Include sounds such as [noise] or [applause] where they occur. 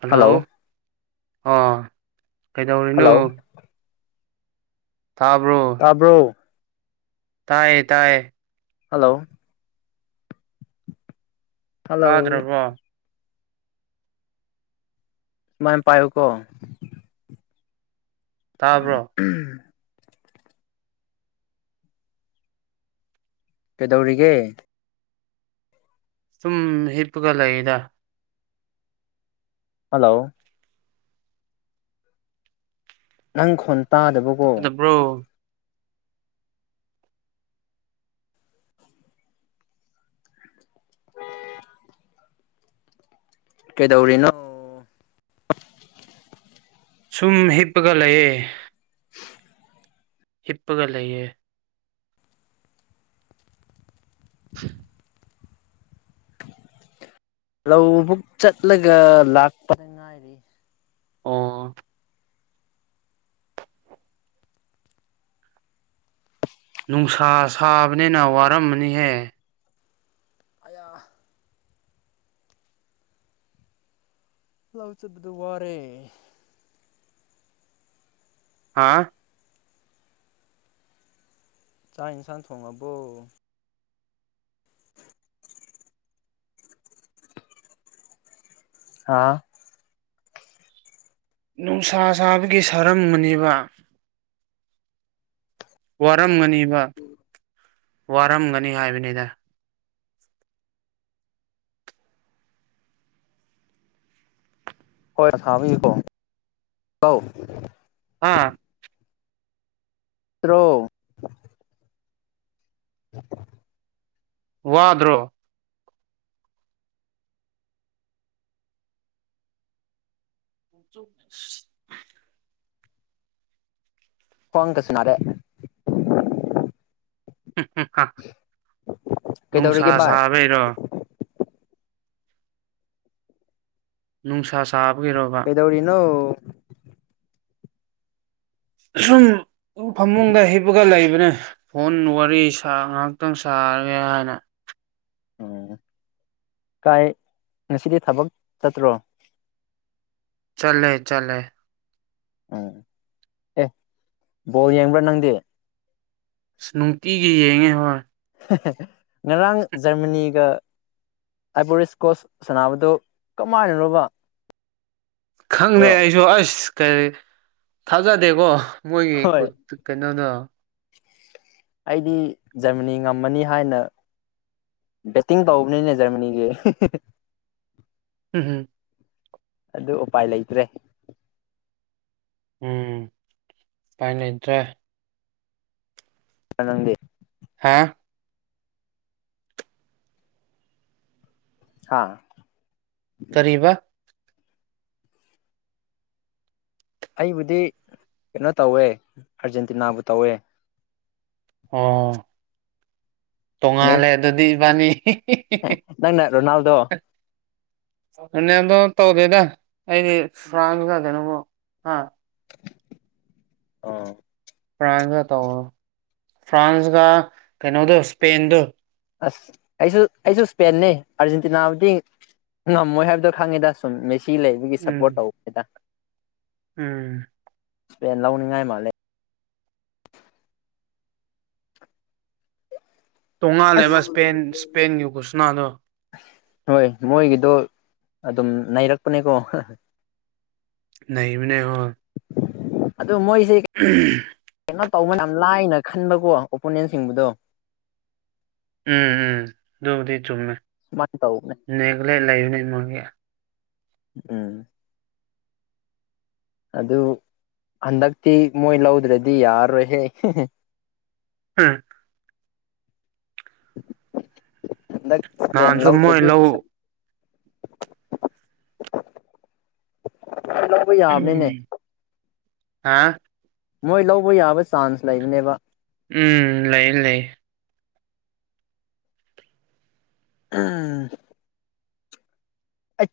hello ꯑꯥ ꯀꯩꯗꯧꯔꯤꯅꯣ hello ꯇꯥꯕ꯭ꯔꯣ ꯇꯥꯕ꯭ꯔꯣ ꯇꯥꯏꯌꯦ ꯇꯥꯏꯌꯦ ꯍꯜꯂꯣ ꯍꯜꯂꯣ ꯇꯥꯗ꯭ꯔꯕꯣ ꯁꯨꯃꯥꯢ ꯄꯥꯏꯌꯨꯀꯣ ꯇꯥꯕ꯭ꯔꯣ ꯎꯝ ꯀꯩꯗꯧꯔꯤꯒꯦ ꯁꯨꯝ ꯍꯤꯞꯄꯒ ꯂꯩꯗ ꯍꯜꯂꯣ ꯅꯪ ꯈꯣꯟ ꯇꯥꯗꯕꯀꯣ [unintelligible] ꯀꯩꯗꯧꯔꯤꯅꯣ ꯁꯨꯝ ꯍꯤꯞꯄꯒ ꯂꯩꯌꯦ ꯍꯤꯞꯄꯒ ꯂꯩꯌꯦ [inaudible] ꯂꯧꯕꯨꯛ ꯆꯠꯂꯒ ꯂꯥꯛꯄ ꯍꯥꯏꯔꯤ ꯑꯣ... ꯅꯨꯡꯁꯥ ꯁꯥꯕꯅꯤꯅ ꯋꯥꯔꯝꯃꯅꯤꯍꯦ ꯑꯌꯥ ꯂꯧꯥ ꯆꯠꯄꯗ ꯋꯥꯔꯦ ꯍꯥꯥꯑ ꯆꯥꯛ ꯏꯟꯁꯥꯡ ꯊꯣꯡꯉꯕꯣ ꯍꯥꯥꯑ ꯅꯨꯡꯁꯥ ꯁꯥꯕꯒꯤ ꯁꯔꯝ ꯃꯅꯤꯕ ꯋꯥꯔꯝꯃꯅꯤꯕ ꯋꯥꯔꯝꯃꯅꯤ ꯍꯥꯏꯕꯅꯤꯗ ꯍꯣꯏ ꯊꯥꯕꯤꯀꯣ [inaudible] ꯑꯧ ꯍꯥ ꯇ꯭ꯔꯣ [inaudible] ꯋꯥꯗ꯭ꯔꯣ [unintelligible] ꯈꯋ꯭ꯥꯡ ꯒꯥꯁꯤ ꯅꯥꯔꯦ [unintelligible] ꯀꯩꯗꯧꯔꯤꯒꯦ ꯅꯨꯡꯁꯥ ꯚꯥꯏ ꯁꯥꯕꯩꯔꯣ ꯅꯨꯡꯁꯥ ꯁꯥꯕꯒꯤ ꯔꯣꯕꯥ ꯀꯩ ꯗꯧꯔꯤꯅꯣ ꯁꯨꯝ ꯐꯃꯨꯡꯗ ꯍꯤꯞꯄꯒ ꯂꯩꯕꯅꯦ ꯐꯣꯟ ꯋꯥꯔꯤ ꯁꯥꯍ ꯉꯥꯍꯥꯛꯇꯪ ꯁꯥꯒꯦ ꯍꯥꯏꯅ ꯎꯝ ꯀꯥꯏ ꯉꯁꯤꯗꯤ ꯊꯕꯛ ꯆꯠꯇ꯭ꯔꯣ ꯆꯠꯂꯦ ꯆꯠꯂꯦ ꯎꯝ ꯑꯦ ꯕꯣꯟ ꯌꯦꯡꯕ꯭ꯔꯥ ꯅꯪꯗꯦ ꯑꯁ ꯅꯨꯡꯇꯤꯒꯤ ꯌꯦꯡꯉꯦ ꯍꯣꯏ [unintelligible] ꯉꯔꯥꯡ ꯖꯔꯃꯅꯤꯒ ꯑꯥꯏꯕꯣꯔꯤ ꯏꯁꯀꯣꯁ ꯁꯥꯟꯅꯕꯗꯨꯣ ꯀꯃꯥꯏꯅꯅꯣꯕ ꯈꯪꯗꯦ ꯑꯗꯣ ꯑꯩꯁꯨ ꯑꯁ ꯀꯔꯤ ꯊꯥꯖꯗꯦꯀꯣ ꯃꯣꯏꯒꯤ ꯍꯣꯏ ꯀꯀꯅꯥꯅꯣ ꯑꯩꯗꯤ ꯖꯔꯃꯅꯤ ꯉꯝꯃꯅꯤ ꯍꯥꯏꯅ ꯕꯦꯠꯇꯤꯡ ꯇꯧꯕꯅꯤꯅꯦ ꯖꯔꯃꯅꯤꯒꯤ ꯎꯝ ꯍꯨꯝ ꯑꯗꯨ ꯎꯄꯥꯏ ꯂꯩꯇ꯭ꯔꯦ ꯎꯝ ꯄꯥꯏ ꯂꯩꯇ꯭ꯔꯦ ꯑꯔꯡꯗꯤ ꯍꯥꯥꯑ ꯍꯥ ꯀꯔꯤꯕ ꯑꯩꯕꯨꯗꯤ ꯀꯩꯅꯣ ꯇꯧꯋꯦ ꯑꯥꯔꯖꯦꯟꯇꯤꯅꯥꯕꯨ ꯇꯧꯋꯦ ꯑꯣ... ꯇꯣꯡꯉꯥꯜꯂꯦ ꯃꯦꯁ ꯑꯗꯨꯗꯤ ꯏꯕꯥꯅꯤ ꯅꯪꯅ ꯔꯣꯅꯥꯜꯗꯣ [unintelligible] ꯅꯅꯦꯗꯣ ꯇꯧꯗꯦꯗ ꯑꯩꯗꯤ ꯐꯥꯟꯀ ꯀꯩꯅꯣꯒ ꯑ ꯑꯣ ꯐ꯭ꯔꯥꯟꯁꯒ ꯇꯧ ꯐ꯭ꯔꯥꯟꯁꯀ ꯀꯩꯅꯣꯗꯣ ꯁꯄꯦꯟꯗꯣ ꯑꯁ ꯑꯩꯁꯨ ꯑꯩꯁꯨ ꯁ꯭ꯄꯦꯟꯅꯦ ꯑꯥꯔꯖꯦꯟꯇꯤꯅꯥꯕꯨꯗꯤ ꯉꯝꯃꯣꯏ ꯍꯥꯏꯕꯗꯣ ꯈꯪꯉꯦꯗꯁ ꯁꯨꯝ ꯃꯦꯁꯤ ꯂꯩꯕꯒꯤ ꯎꯝ ꯁꯞꯄꯣꯔꯠ ꯇꯧ [unintelligible] ꯎꯝ ꯂꯧꯅꯤꯡꯉꯥꯏ ꯃꯥꯜꯂꯦ ꯑꯁ ꯇꯣꯉꯥꯜꯂꯦꯕ ꯏꯁꯄꯦꯟ ꯏꯁꯄꯦꯟꯒꯤ ꯒꯨꯁꯅꯥꯗꯣ ꯍꯣꯏ ꯃꯣꯏꯒꯤꯗꯣ ꯑꯗꯨꯝ ꯅꯅꯩꯔꯛꯄꯅꯦꯀꯣ ꯅꯩꯕꯅꯦ ꯍꯣ ꯑꯗꯨ ꯃꯣꯏꯁꯦ [unintelligible] ꯀꯩꯅꯣ ꯇꯧꯕ ꯌꯥꯝ ꯂꯥꯏꯅ ꯈꯟꯕꯀꯣ ꯑꯣꯄꯣꯅꯦꯟꯁꯤꯡꯕꯨꯗꯣ ꯎꯝ ꯎꯝ ꯑꯗꯨꯕꯨꯗꯤ ꯆꯨꯝꯃꯦ [unintelligible] ꯅꯦꯒ꯭ꯂꯦꯠ ꯂꯩꯕꯅꯤ ꯃꯣꯏꯒꯤ ꯎꯝ ꯑꯗꯨ ꯍꯟꯗꯛꯇꯤ ꯃꯣꯏ ꯂꯧꯗ꯭ꯔꯗꯤ ꯌꯥꯔꯔꯣꯏꯍꯦ ꯎꯝ ꯍꯟꯗꯛ ꯏꯁꯄꯦꯟ ꯅꯍꯥꯟꯁꯨ ꯃꯣꯏ ꯂꯧꯗ꯭ꯔꯗꯤ ꯂꯧ [inaudible] ꯎꯝ ꯍꯥ ꯃꯣꯏ ꯂꯧꯕ ꯌꯥꯕ ꯆꯥꯟꯁ ꯂꯩꯕꯅꯦꯕ ꯎꯝ ꯂꯩ ꯂꯩ ꯎꯝ